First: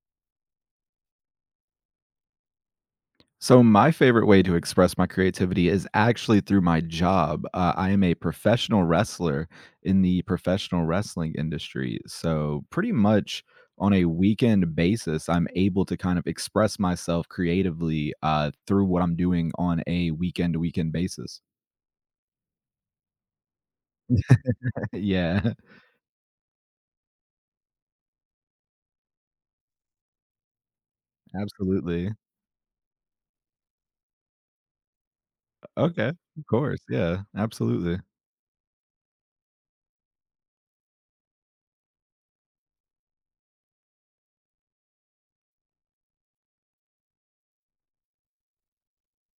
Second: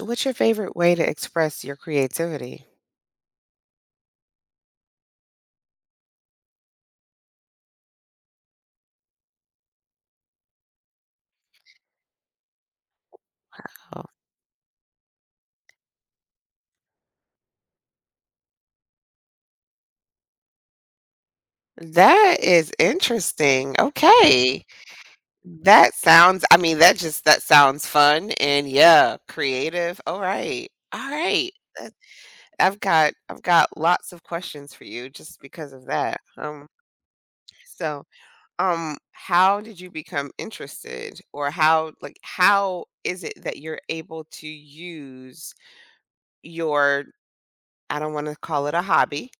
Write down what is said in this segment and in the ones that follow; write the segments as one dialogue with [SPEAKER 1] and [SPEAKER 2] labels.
[SPEAKER 1] What's your favorite way to express your creativity?
[SPEAKER 2] So, my favorite way to express my creativity is actually through my job. I am a professional wrestler in the professional wrestling industry. So, pretty much on
[SPEAKER 1] Oh,
[SPEAKER 2] a weekend basis, I'm able to kind of express myself creatively through what I'm doing on a weekend to weekend basis.
[SPEAKER 1] that is interesting. Okay.
[SPEAKER 2] Yeah.
[SPEAKER 1] That sounds, I mean, that just that sounds fun and yeah, creative. All right. All right. That-
[SPEAKER 2] Absolutely.
[SPEAKER 1] I've got lots of questions for you just because of
[SPEAKER 2] Okay,
[SPEAKER 1] that.
[SPEAKER 2] of course. Yeah, absolutely.
[SPEAKER 1] So how did you become interested, or how, like, how is it that you're able to use your— I don't want to call it a hobby—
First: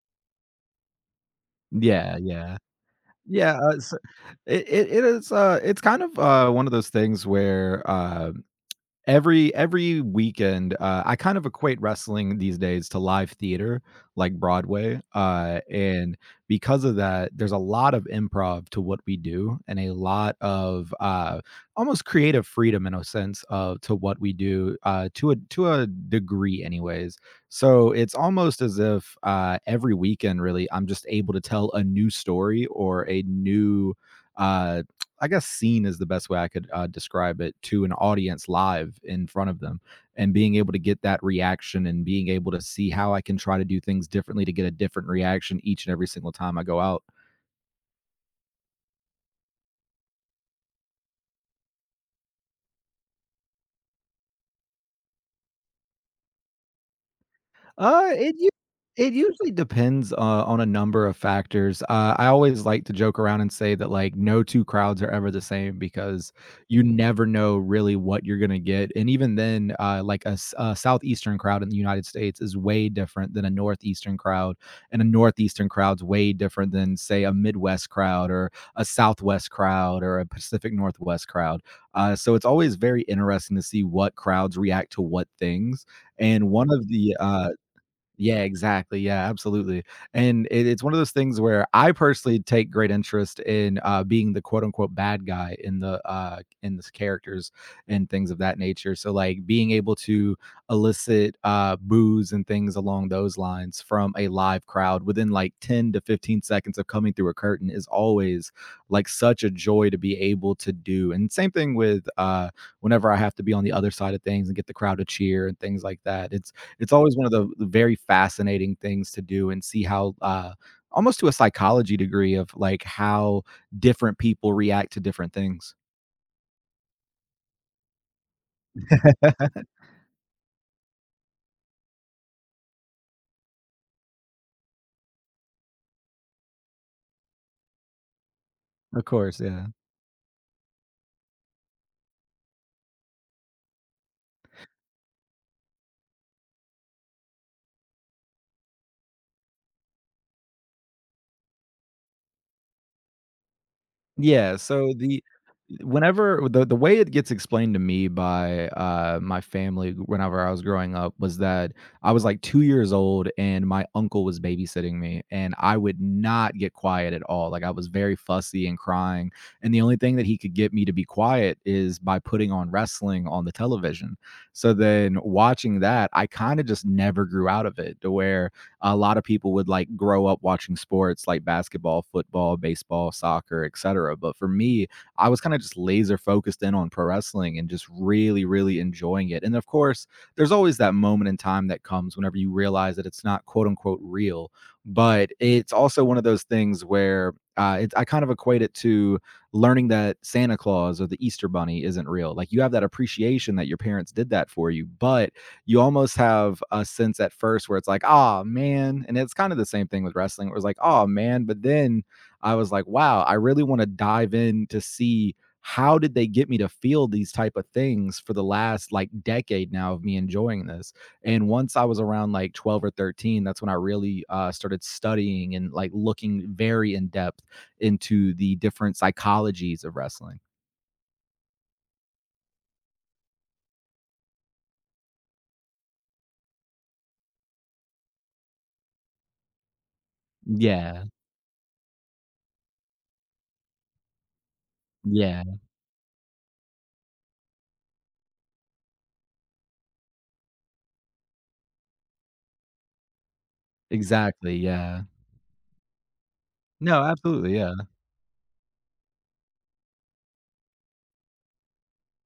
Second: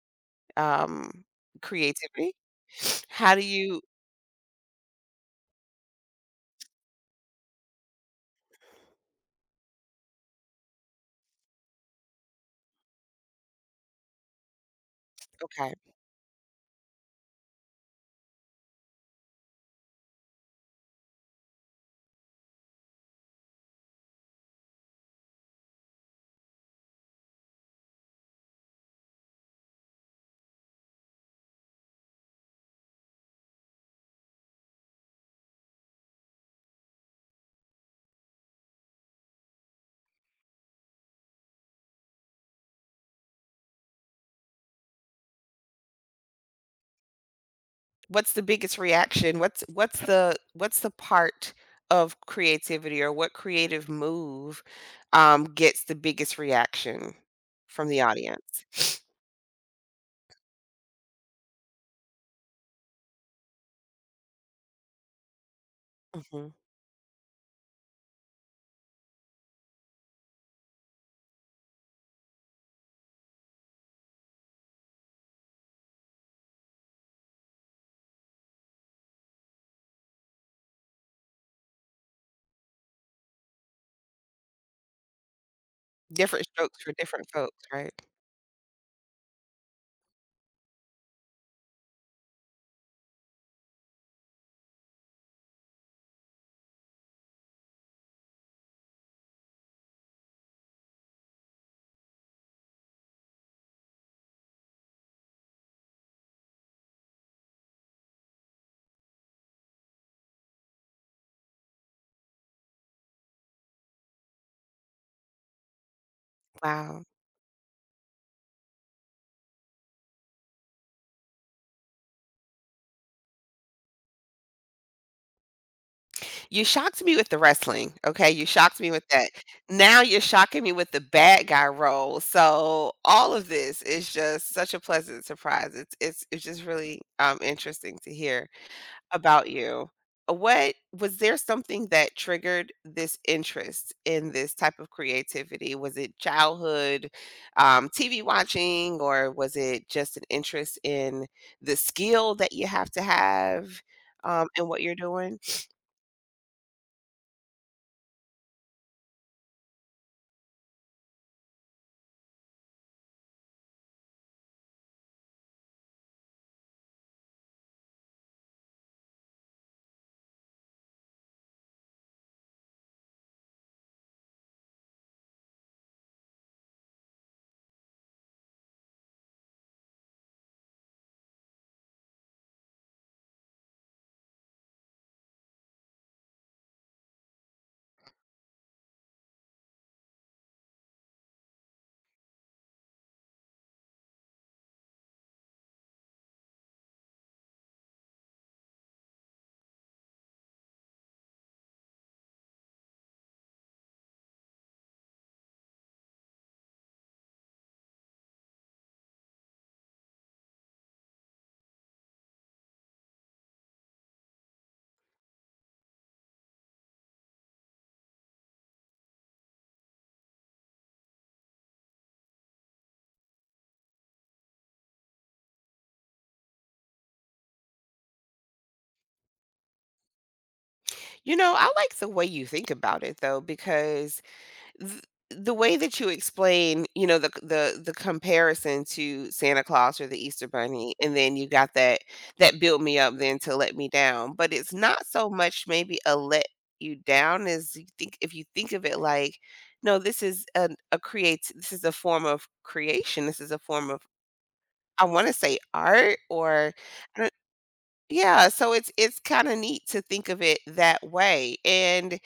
[SPEAKER 1] um
[SPEAKER 2] Yeah,
[SPEAKER 1] creativity?
[SPEAKER 2] yeah.
[SPEAKER 1] How do
[SPEAKER 2] Yeah,
[SPEAKER 1] you—
[SPEAKER 2] so it is it's kind of one of those things where every weekend, I kind of equate wrestling these days to live theater, like Broadway,
[SPEAKER 1] okay,
[SPEAKER 2] and because of that, there's a lot of improv to what we do and a lot of, almost creative freedom in a sense of to what we do, to a degree anyways. So, it's almost as if, every weekend really, I'm just able to tell a new story or a new, uh I guess seen is the best way I could describe it to an audience live in front of them and being able to get that reaction and being able to see how I can try to do things differently to get a different reaction each and every single time I go out.
[SPEAKER 1] what's the biggest reaction? What's the part of creativity, or what creative move, gets the biggest reaction from the
[SPEAKER 2] Uh, it u
[SPEAKER 1] audience?
[SPEAKER 2] it usually depends, on a number of factors. I always like to joke around and say that, like, no 2 crowds are ever the same because
[SPEAKER 1] Mhm.
[SPEAKER 2] you never know really what you're gonna get, and even then, like, a southeastern crowd in the United States is way different than a northeastern crowd, and a northeastern crowd's way different than, say, a Midwest crowd or a Southwest crowd or a Pacific Northwest crowd. So it's always very interesting to see what crowds react to what things,
[SPEAKER 1] Different
[SPEAKER 2] and one
[SPEAKER 1] strokes
[SPEAKER 2] of
[SPEAKER 1] for
[SPEAKER 2] the,
[SPEAKER 1] different folks, right?
[SPEAKER 2] yeah, exactly, yeah, absolutely, and it's one of those things where I personally take great interest in, being the quote unquote "bad guy" in the characters and things of that nature, so, like, being able to elicit, boos and things along those lines from a live crowd within, like, 10 to 15 seconds of coming through a curtain is always, like, such a joy to be able to do, and same thing with, whenever I have to be on the other side of things and get the crowd to cheer and things like that, it's
[SPEAKER 1] Wow.
[SPEAKER 2] always one of the very fascinating things to do and see how, almost to a psychology degree of, like, how different people react to different things.
[SPEAKER 1] You shocked me with the wrestling, okay? You shocked me with that. Now you're shocking me with the bad guy role. So all of this is just such a pleasant surprise. It's just really interesting to hear
[SPEAKER 2] Of course,
[SPEAKER 1] about
[SPEAKER 2] yeah.
[SPEAKER 1] you. What— was there something that triggered this interest in this type of creativity? Was it childhood TV watching, or was it just an interest in the skill that you have to have,
[SPEAKER 2] Yeah,
[SPEAKER 1] and what
[SPEAKER 2] so
[SPEAKER 1] you're
[SPEAKER 2] the
[SPEAKER 1] doing?
[SPEAKER 2] whenever the way it gets explained to me by, my family whenever I was growing up was that I was, like, 2 years old and my uncle was babysitting me, and I would not get quiet at all, like, I was very fussy and crying, and the only thing that he could get me to be quiet is by putting on wrestling on the television. So then watching that, I kinda just never grew out of it to where a lot of people would like grow up watching sports like basketball, football, baseball, soccer, etc. But for me, I was kind of just laser focused in on pro wrestling and just really, really enjoying it. And of course, there's always that moment in time that comes whenever you realize that it's not quote unquote real. But it's also one of those things where I kind of equate it to learning that Santa Claus or the Easter Bunny isn't real. Like you have that appreciation that your parents did that for you, but you almost have a sense at first where it's like, oh man. And it's kind of the same thing with wrestling. It was like, oh man. But then I was like, wow, I really want to dive in to see how did they get me to feel these type of things for the last like decade now of me enjoying this, and once I was around like 12 or 13, that's when I really started studying and like looking very in depth into the different psychologies of wrestling.
[SPEAKER 1] You know, I like the way you think about it, though, because th- the way that you explain, you know, the comparison to Santa Claus or the Easter Bunny,
[SPEAKER 2] Yeah,
[SPEAKER 1] and then you got that— that built me up then to let me down. But it's not so
[SPEAKER 2] yeah,
[SPEAKER 1] much maybe a let you down as you think if you think of it like, no, this is a— a create— this is a form of creation. This is a form of—
[SPEAKER 2] exactly, yeah.
[SPEAKER 1] I want to say art, or—
[SPEAKER 2] No,
[SPEAKER 1] I don't—
[SPEAKER 2] absolutely. Yeah,
[SPEAKER 1] yeah, so it's kinda neat to think of it that way, and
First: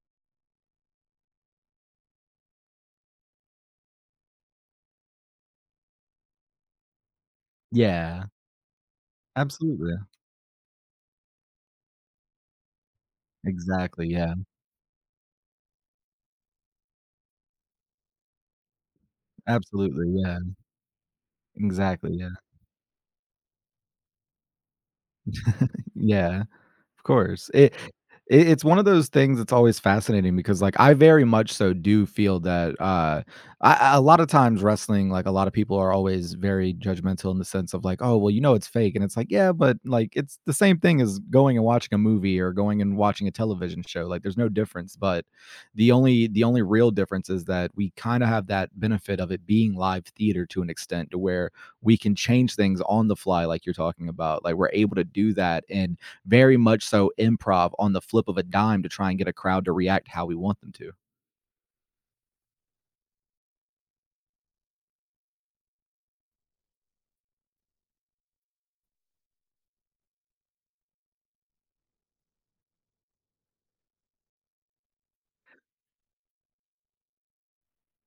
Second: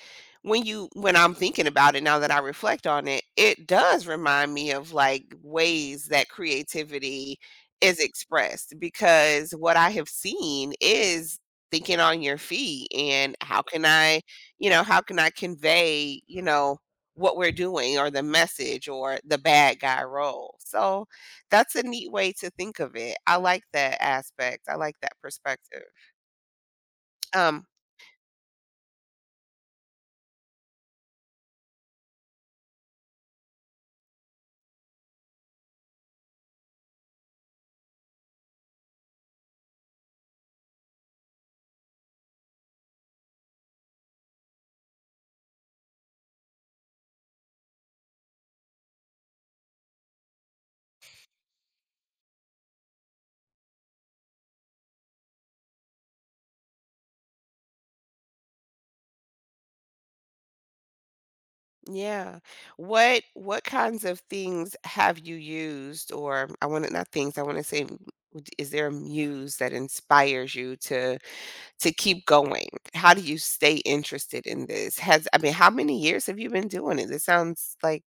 [SPEAKER 1] when you— when I'm thinking about it now that I reflect on it, it does remind me of, like, ways that creativity is
[SPEAKER 2] yeah.
[SPEAKER 1] expressed because what I
[SPEAKER 2] Absolutely.
[SPEAKER 1] have seen is thinking on your feet and how can
[SPEAKER 2] Exactly,
[SPEAKER 1] I,
[SPEAKER 2] yeah.
[SPEAKER 1] you know, how can I convey, you know, what we're doing or the message or the bad guy
[SPEAKER 2] Absolutely, yeah.
[SPEAKER 1] role? So, that's a neat
[SPEAKER 2] Exactly,
[SPEAKER 1] way
[SPEAKER 2] yeah.
[SPEAKER 1] to think of it. I like that aspect. I like that perspective.
[SPEAKER 2] Yeah. Of course.
[SPEAKER 1] Um,
[SPEAKER 2] It's one of those things that's always fascinating because, like, I very much so do feel that, a lot of times wrestling, like, a lot of people are always very judgmental in the sense of like, "Oh, well, you know it's fake," and it's like, "Yeah, but, like, it's the same thing as going and watching a movie or going and watching a television show, like, there's no difference," but the only real difference is that we kinda have that benefit of it being live theater to an extent to where we can change things on the fly like you're talking about, like, we're able to do that and very much so improv on the flip of a dime to try and get a crowd to react how we want them to.
[SPEAKER 1] yeah. What kinds of things have you used, or I want to— not things, I want to say would— is there a muse that inspires you to keep going? How do you stay interested in this? Has— I mean, how many years have you been doing it? This sounds like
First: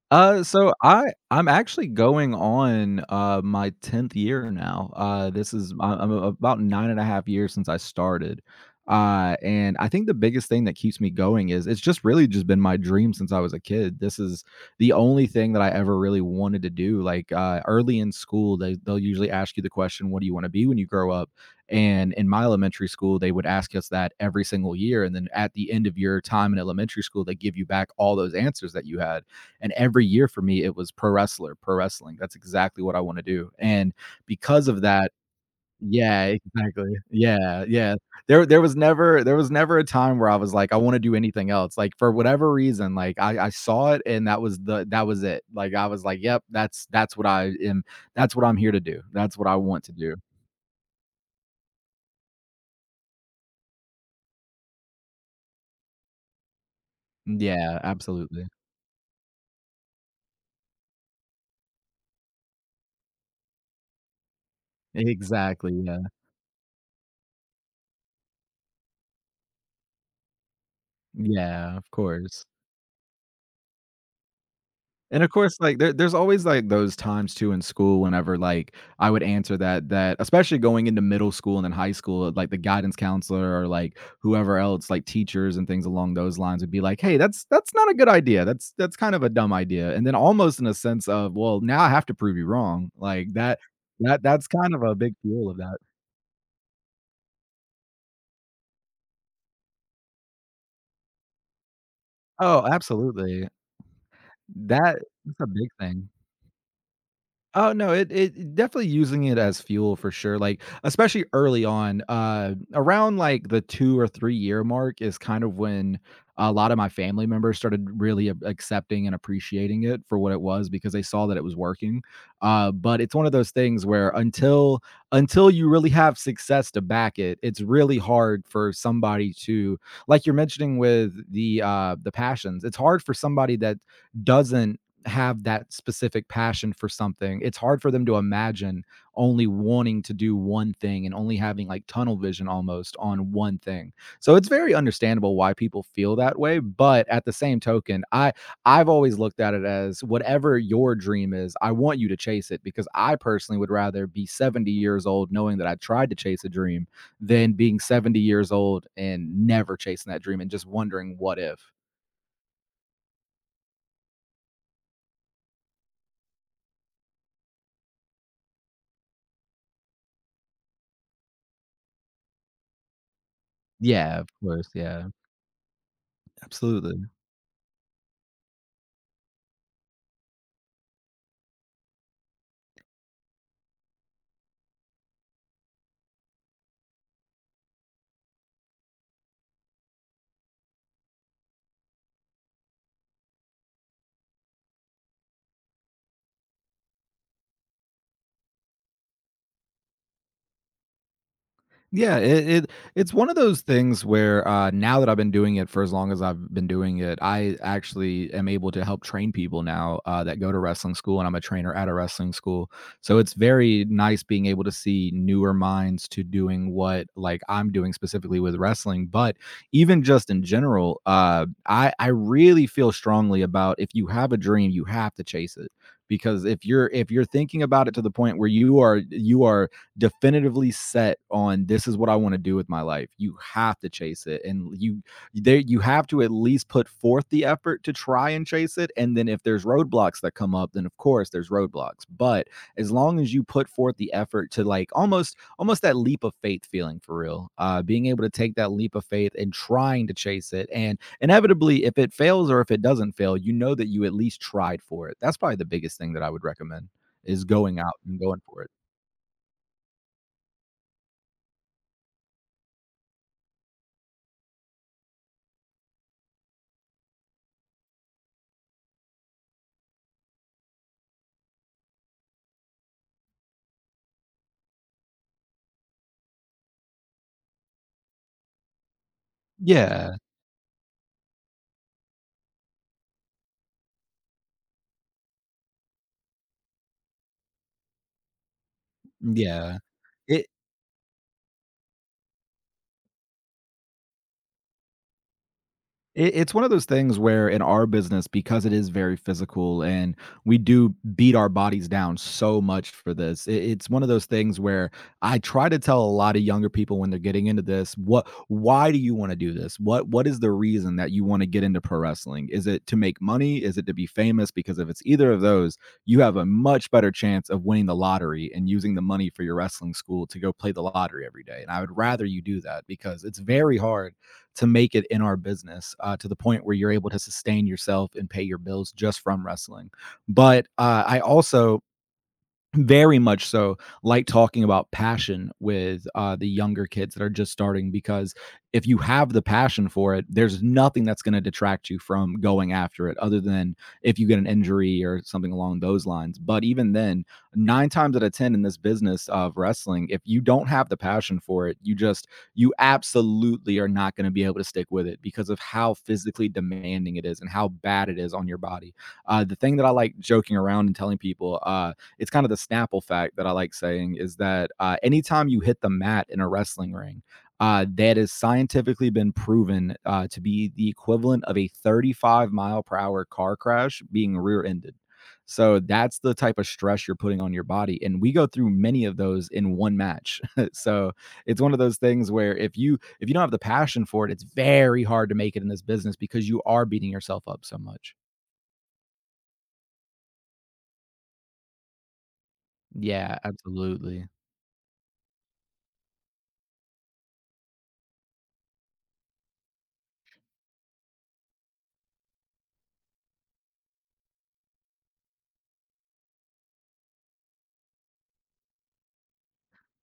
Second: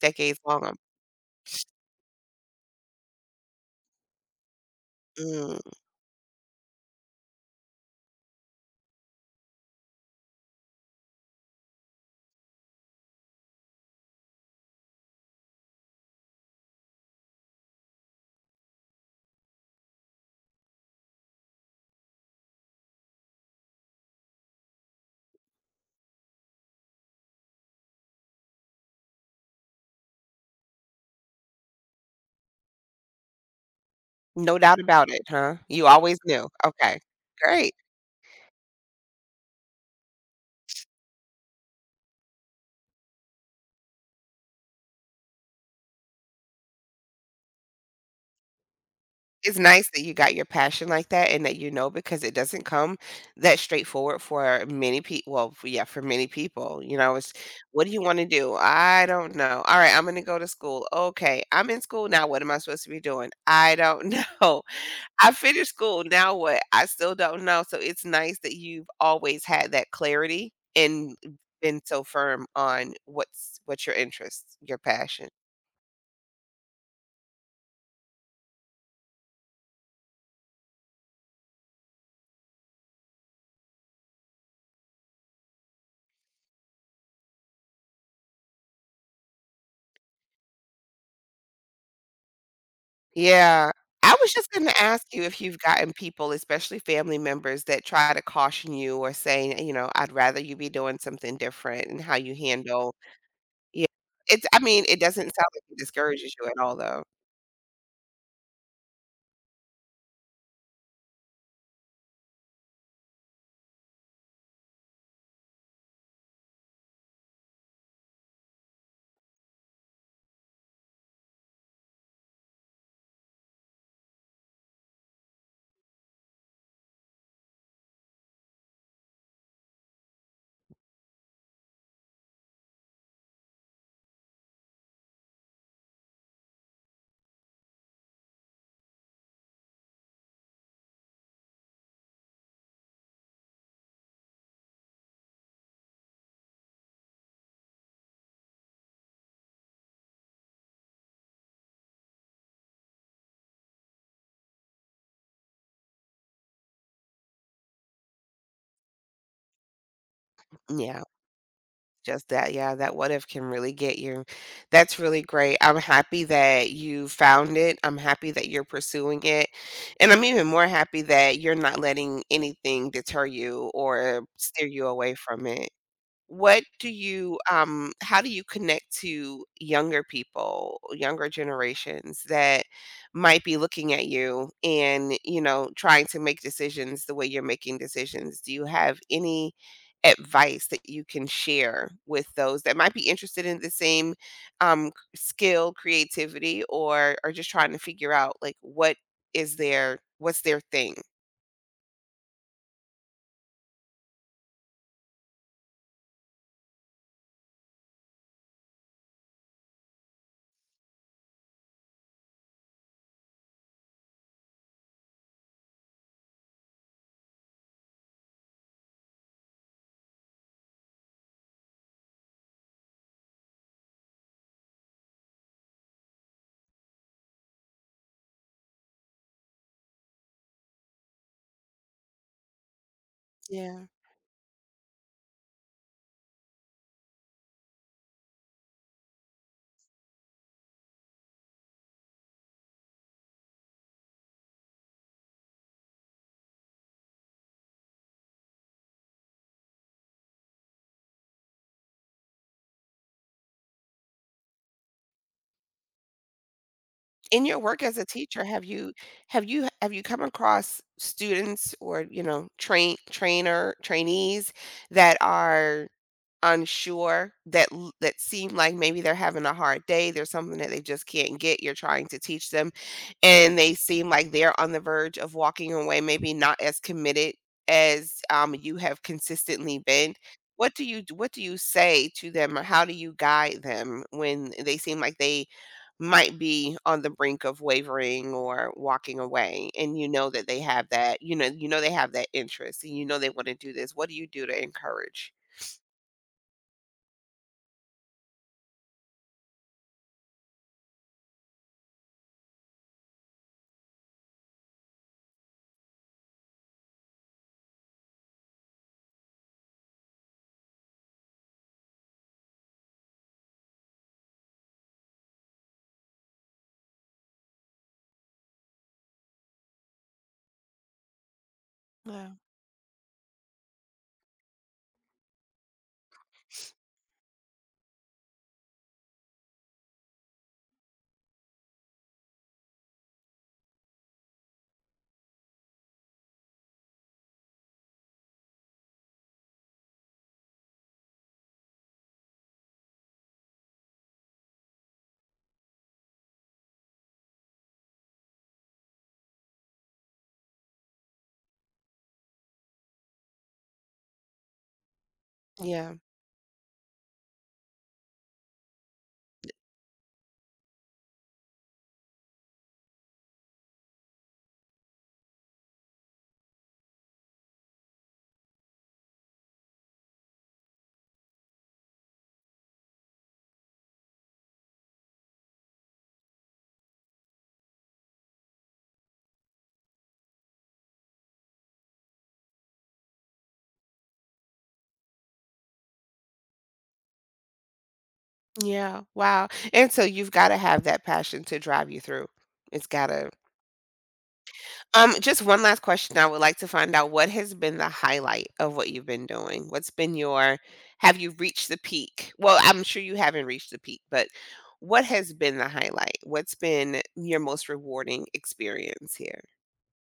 [SPEAKER 1] decades long.
[SPEAKER 2] So I'm actually going on, my 10th year now. This
[SPEAKER 1] Mm,
[SPEAKER 2] is I'm about 9.5 years since I started. And I think the biggest thing that keeps me going is it's just really just been my dream since I was a kid. This is the only thing that I ever really wanted to do. Like, early in school, they'll usually ask you the question, "What do you wanna be when you grow up?" And in my elementary school, they would ask us that every single year, and then at the end of your time in elementary school, they give you back all those answers that you had. And every year for me, it was pro wrestler, pro wrestling. That's exactly what I want to do. And
[SPEAKER 1] no
[SPEAKER 2] because
[SPEAKER 1] doubt
[SPEAKER 2] of
[SPEAKER 1] about
[SPEAKER 2] that.
[SPEAKER 1] it, huh? You always
[SPEAKER 2] Yeah,
[SPEAKER 1] knew.
[SPEAKER 2] exactly.
[SPEAKER 1] Okay.
[SPEAKER 2] Yeah,
[SPEAKER 1] Great.
[SPEAKER 2] yeah. There was never a time where I was like, I want to do anything else. Like for whatever reason, like I saw it and that was it. Like I was like, yep, that's what I am, that's what I'm here to do. That's what I
[SPEAKER 1] It's
[SPEAKER 2] want
[SPEAKER 1] nice
[SPEAKER 2] to
[SPEAKER 1] that you
[SPEAKER 2] do.
[SPEAKER 1] got your passion like that, and that you know, because it doesn't come that straightforward for many— peo well, for— yeah, for many people, you know, it's,
[SPEAKER 2] Yeah,
[SPEAKER 1] "What do you wanna
[SPEAKER 2] absolutely.
[SPEAKER 1] do?" "I don't know." "Alright, I'm gonna go to school." "Okay, I'm in school now, what am I supposed to be doing?" "I don't know." "I finished
[SPEAKER 2] Exactly. Yeah.
[SPEAKER 1] school, now what?" "I still don't know." So it's nice that you've always had that clarity and
[SPEAKER 2] Yeah,
[SPEAKER 1] been
[SPEAKER 2] of
[SPEAKER 1] so
[SPEAKER 2] course.
[SPEAKER 1] firm on what's— what's your interest, your
[SPEAKER 2] And of
[SPEAKER 1] passion.
[SPEAKER 2] course, like there's always like those times too in school whenever like I would answer that especially going into middle school and then high school, like the guidance counselor or like whoever else, like teachers and things along those lines would be like, "Hey, that's not a good idea. That's kind of a dumb idea." And then almost in a sense of, well, now I have to prove you wrong. Like that
[SPEAKER 1] Yeah. I
[SPEAKER 2] that
[SPEAKER 1] was
[SPEAKER 2] that's
[SPEAKER 1] just gonna
[SPEAKER 2] kind of a
[SPEAKER 1] ask
[SPEAKER 2] big
[SPEAKER 1] you if
[SPEAKER 2] deal of
[SPEAKER 1] you've
[SPEAKER 2] that.
[SPEAKER 1] gotten people, especially family members, that try to caution you or saying, you know, "I'd rather you be doing something different," and how you
[SPEAKER 2] Oh,
[SPEAKER 1] handle—
[SPEAKER 2] absolutely.
[SPEAKER 1] yeah. It's— I mean,
[SPEAKER 2] That
[SPEAKER 1] it doesn't
[SPEAKER 2] that's a
[SPEAKER 1] sound like
[SPEAKER 2] big
[SPEAKER 1] it
[SPEAKER 2] thing.
[SPEAKER 1] discourages you at all, though.
[SPEAKER 2] Oh, no, definitely using it as fuel for sure, like, especially early on, around, like, the 2 or 3-year mark is kind of when a lot of my family members started really ab accepting and appreciating it for what it was because they saw that it was working, but it's one of those things where until you really have success to back it, it's really hard for somebody to, like you're mentioning with the passions, it's hard for somebody that doesn't have that specific passion for something. It's hard for them to imagine only wanting to do one thing and only having like tunnel vision almost on one thing. So it's very understandable why people feel that way, but at the same token, I've always looked at it as whatever your dream is, I want you to chase it because I personally would rather be 70 years old knowing that I tried to chase a dream than being 70 years old and never chasing that dream and just
[SPEAKER 1] Yeah,
[SPEAKER 2] wondering what if.
[SPEAKER 1] just that— yeah, that what if can really get you. That's really great. I'm happy that you found it. I'm happy that you're pursuing it, and I'm even more happy that you're not letting anything deter you
[SPEAKER 2] Yeah,
[SPEAKER 1] or
[SPEAKER 2] of
[SPEAKER 1] steer
[SPEAKER 2] course.
[SPEAKER 1] you
[SPEAKER 2] Yeah,
[SPEAKER 1] away from it. What do
[SPEAKER 2] absolutely.
[SPEAKER 1] you— how do you connect to younger people, younger generations that might be looking at you and, you know, trying to make decisions the way you're making decisions? Do you have any advice that you can share with those that might be interested in the same, skill, creativity, or are just trying to figure out like what is their— what's their thing?
[SPEAKER 2] Yeah, it's one of those things where now that I've been doing it for as long as I've been doing it, I actually am able to help train people now that go to wrestling school, and I'm a trainer at a wrestling school. So it's very nice being able to see newer minds to doing what like I'm doing specifically with wrestling, but even just in general, I really feel strongly about if you have a dream, you have to chase it because if you're thinking about it to the point where you are definitively set on this is what I want to do with my life, you have
[SPEAKER 1] Yeah.
[SPEAKER 2] to chase it. And you have to at least put forth the effort to try and chase it. And then if there's roadblocks that come up, then of course there's roadblocks. But as long as you put forth the effort to like almost that leap of faith feeling for real, being able to take that leap of faith and trying to chase it. And inevitably if it fails or if it doesn't fail, you know that you at least tried for it. That's probably the biggest thing that I would recommend is
[SPEAKER 1] In your
[SPEAKER 2] going
[SPEAKER 1] work
[SPEAKER 2] out
[SPEAKER 1] as a
[SPEAKER 2] and going
[SPEAKER 1] teacher,
[SPEAKER 2] for
[SPEAKER 1] have
[SPEAKER 2] it.
[SPEAKER 1] you— have you come across students, or, you know, train— trainer— trainees that are unsure, that that seem like maybe they're having a hard day, there's something that they just can't get, you're trying to teach them, and they seem like they're on the verge of walking away, maybe not as committed as, you have consistently been.
[SPEAKER 2] Yeah.
[SPEAKER 1] What do you— what do you say to them, or how do you guide them when they seem like they might be on the brink of wavering or walking away,
[SPEAKER 2] Yeah.
[SPEAKER 1] and you know
[SPEAKER 2] It
[SPEAKER 1] that they have that— you know— you know they have that interest and you know they want to do this— what do you do to encourage—
[SPEAKER 2] it's one of those things where in our business, because it is very physical and we do beat our bodies down so much for this, it's one of those things where I try to tell a lot of younger people when they're getting into this, what why do you want to do this? What is the reason that you want to get into pro wrestling? Is it to make money? Is it to be famous? Because if it's either of those, you have a much better chance of winning the lottery and using the money for your wrestling school to go play the lottery every day. And I would rather
[SPEAKER 1] yeah.
[SPEAKER 2] you do that, because it's very hard to make it in our business to the point where you're able to sustain yourself and pay your bills just from wrestling. But I also very much so, like, talking about passion with, the younger kids that are just starting, because if you have the passion for it, there's nothing that's gonna detract you from going after it other than if you get an injury or something along those lines. But even then, 9 times out of 10 in this business of wrestling, if you don't have the passion for it, you just, you absolutely are not gonna be able to stick with it because of how
[SPEAKER 1] Yeah.
[SPEAKER 2] physically demanding it is and how bad it is on your body. The thing that I like joking around and telling people, it's kind of the Snapple fact that I like saying, is that anytime you hit the mat in a wrestling ring, that has scientifically been proven to be the equivalent of a 35 mile per hour car crash being rear ended. So that's the type of stress you're putting on your body. And we go through many of those in one match. So it's one of those things where if you don't have the passion for it, it's very hard to make it in this business because you are beating yourself up so much.
[SPEAKER 1] Yeah. Wow. And so you've got to have that passion to drive you through. It's got to—
[SPEAKER 2] Yeah, absolutely.
[SPEAKER 1] Just one last question. I would like to find out, what has been the highlight of what you've been doing? What's been your— have you reached the peak? Well, I'm sure you haven't reached the peak, but what has been the highlight? What's been your most rewarding experience here?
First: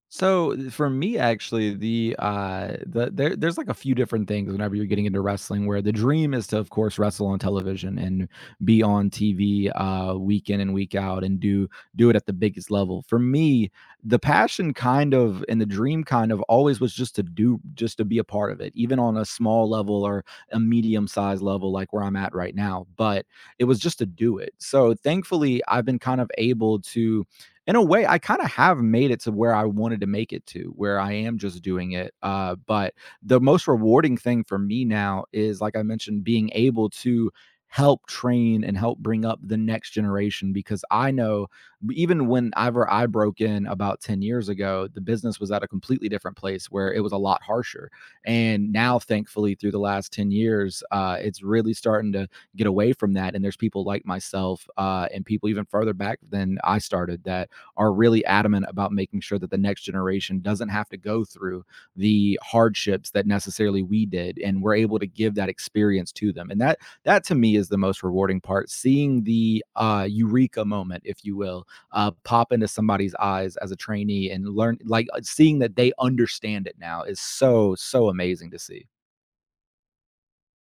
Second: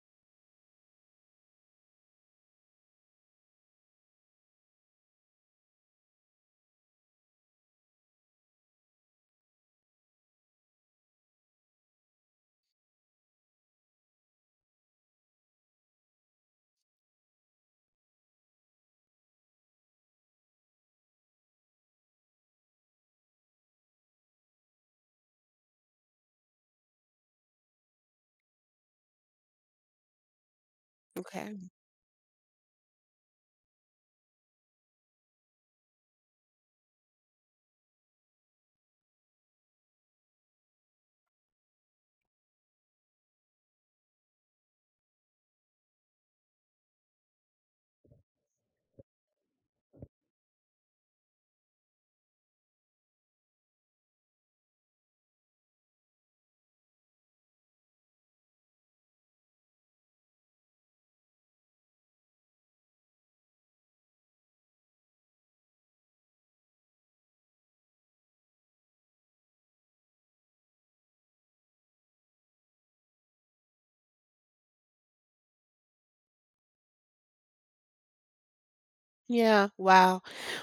[SPEAKER 2] For me, actually, there's like a few different things whenever you're getting into wrestling, where the dream is to, of course, wrestle on television and be on TV week in and week out and do it at the biggest level. For me, the passion kind of and the dream kind of always was just to do, just to be a part of it, even on a small level or a medium sized level, like where I'm at right now. But it was just to do it. So thankfully, I've been kind of able to, in a way, I kind of have made it to where I wanted to make it to where I am,
[SPEAKER 1] Okay.
[SPEAKER 2] just doing it, but the most rewarding thing for me now is, like I mentioned, being able to help train and help bring up the next generation. Because I know even whenever I broke in about 10 years ago, the business was at a completely different place where it was a lot harsher. And now, thankfully, through the last 10 years, it's really starting to get away from that. And there's people like myself and people even further back than I started that are really adamant about making sure that the next generation doesn't have to go through the hardships that necessarily we did, and we're able to give that experience to them. And that to me is the most rewarding part, seeing the eureka moment, if you will, pop into somebody's eyes as a trainee and learn, like, seeing that they understand it now is so so amazing to see.
[SPEAKER 1] Yeah, wow.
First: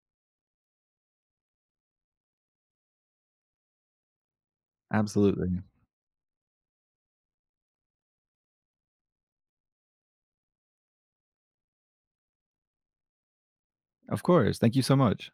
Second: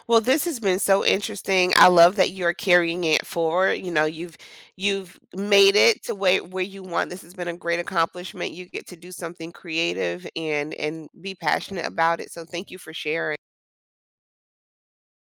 [SPEAKER 1] Well, this has been so interesting. I love that you're carrying it forward. You know, you've— you've
[SPEAKER 2] Absolutely.
[SPEAKER 1] made it to where— where you want. This has been a great accomplishment. You get to do something creative and be passionate about it. So thank you for sharing.
[SPEAKER 2] Of course, thank you so much.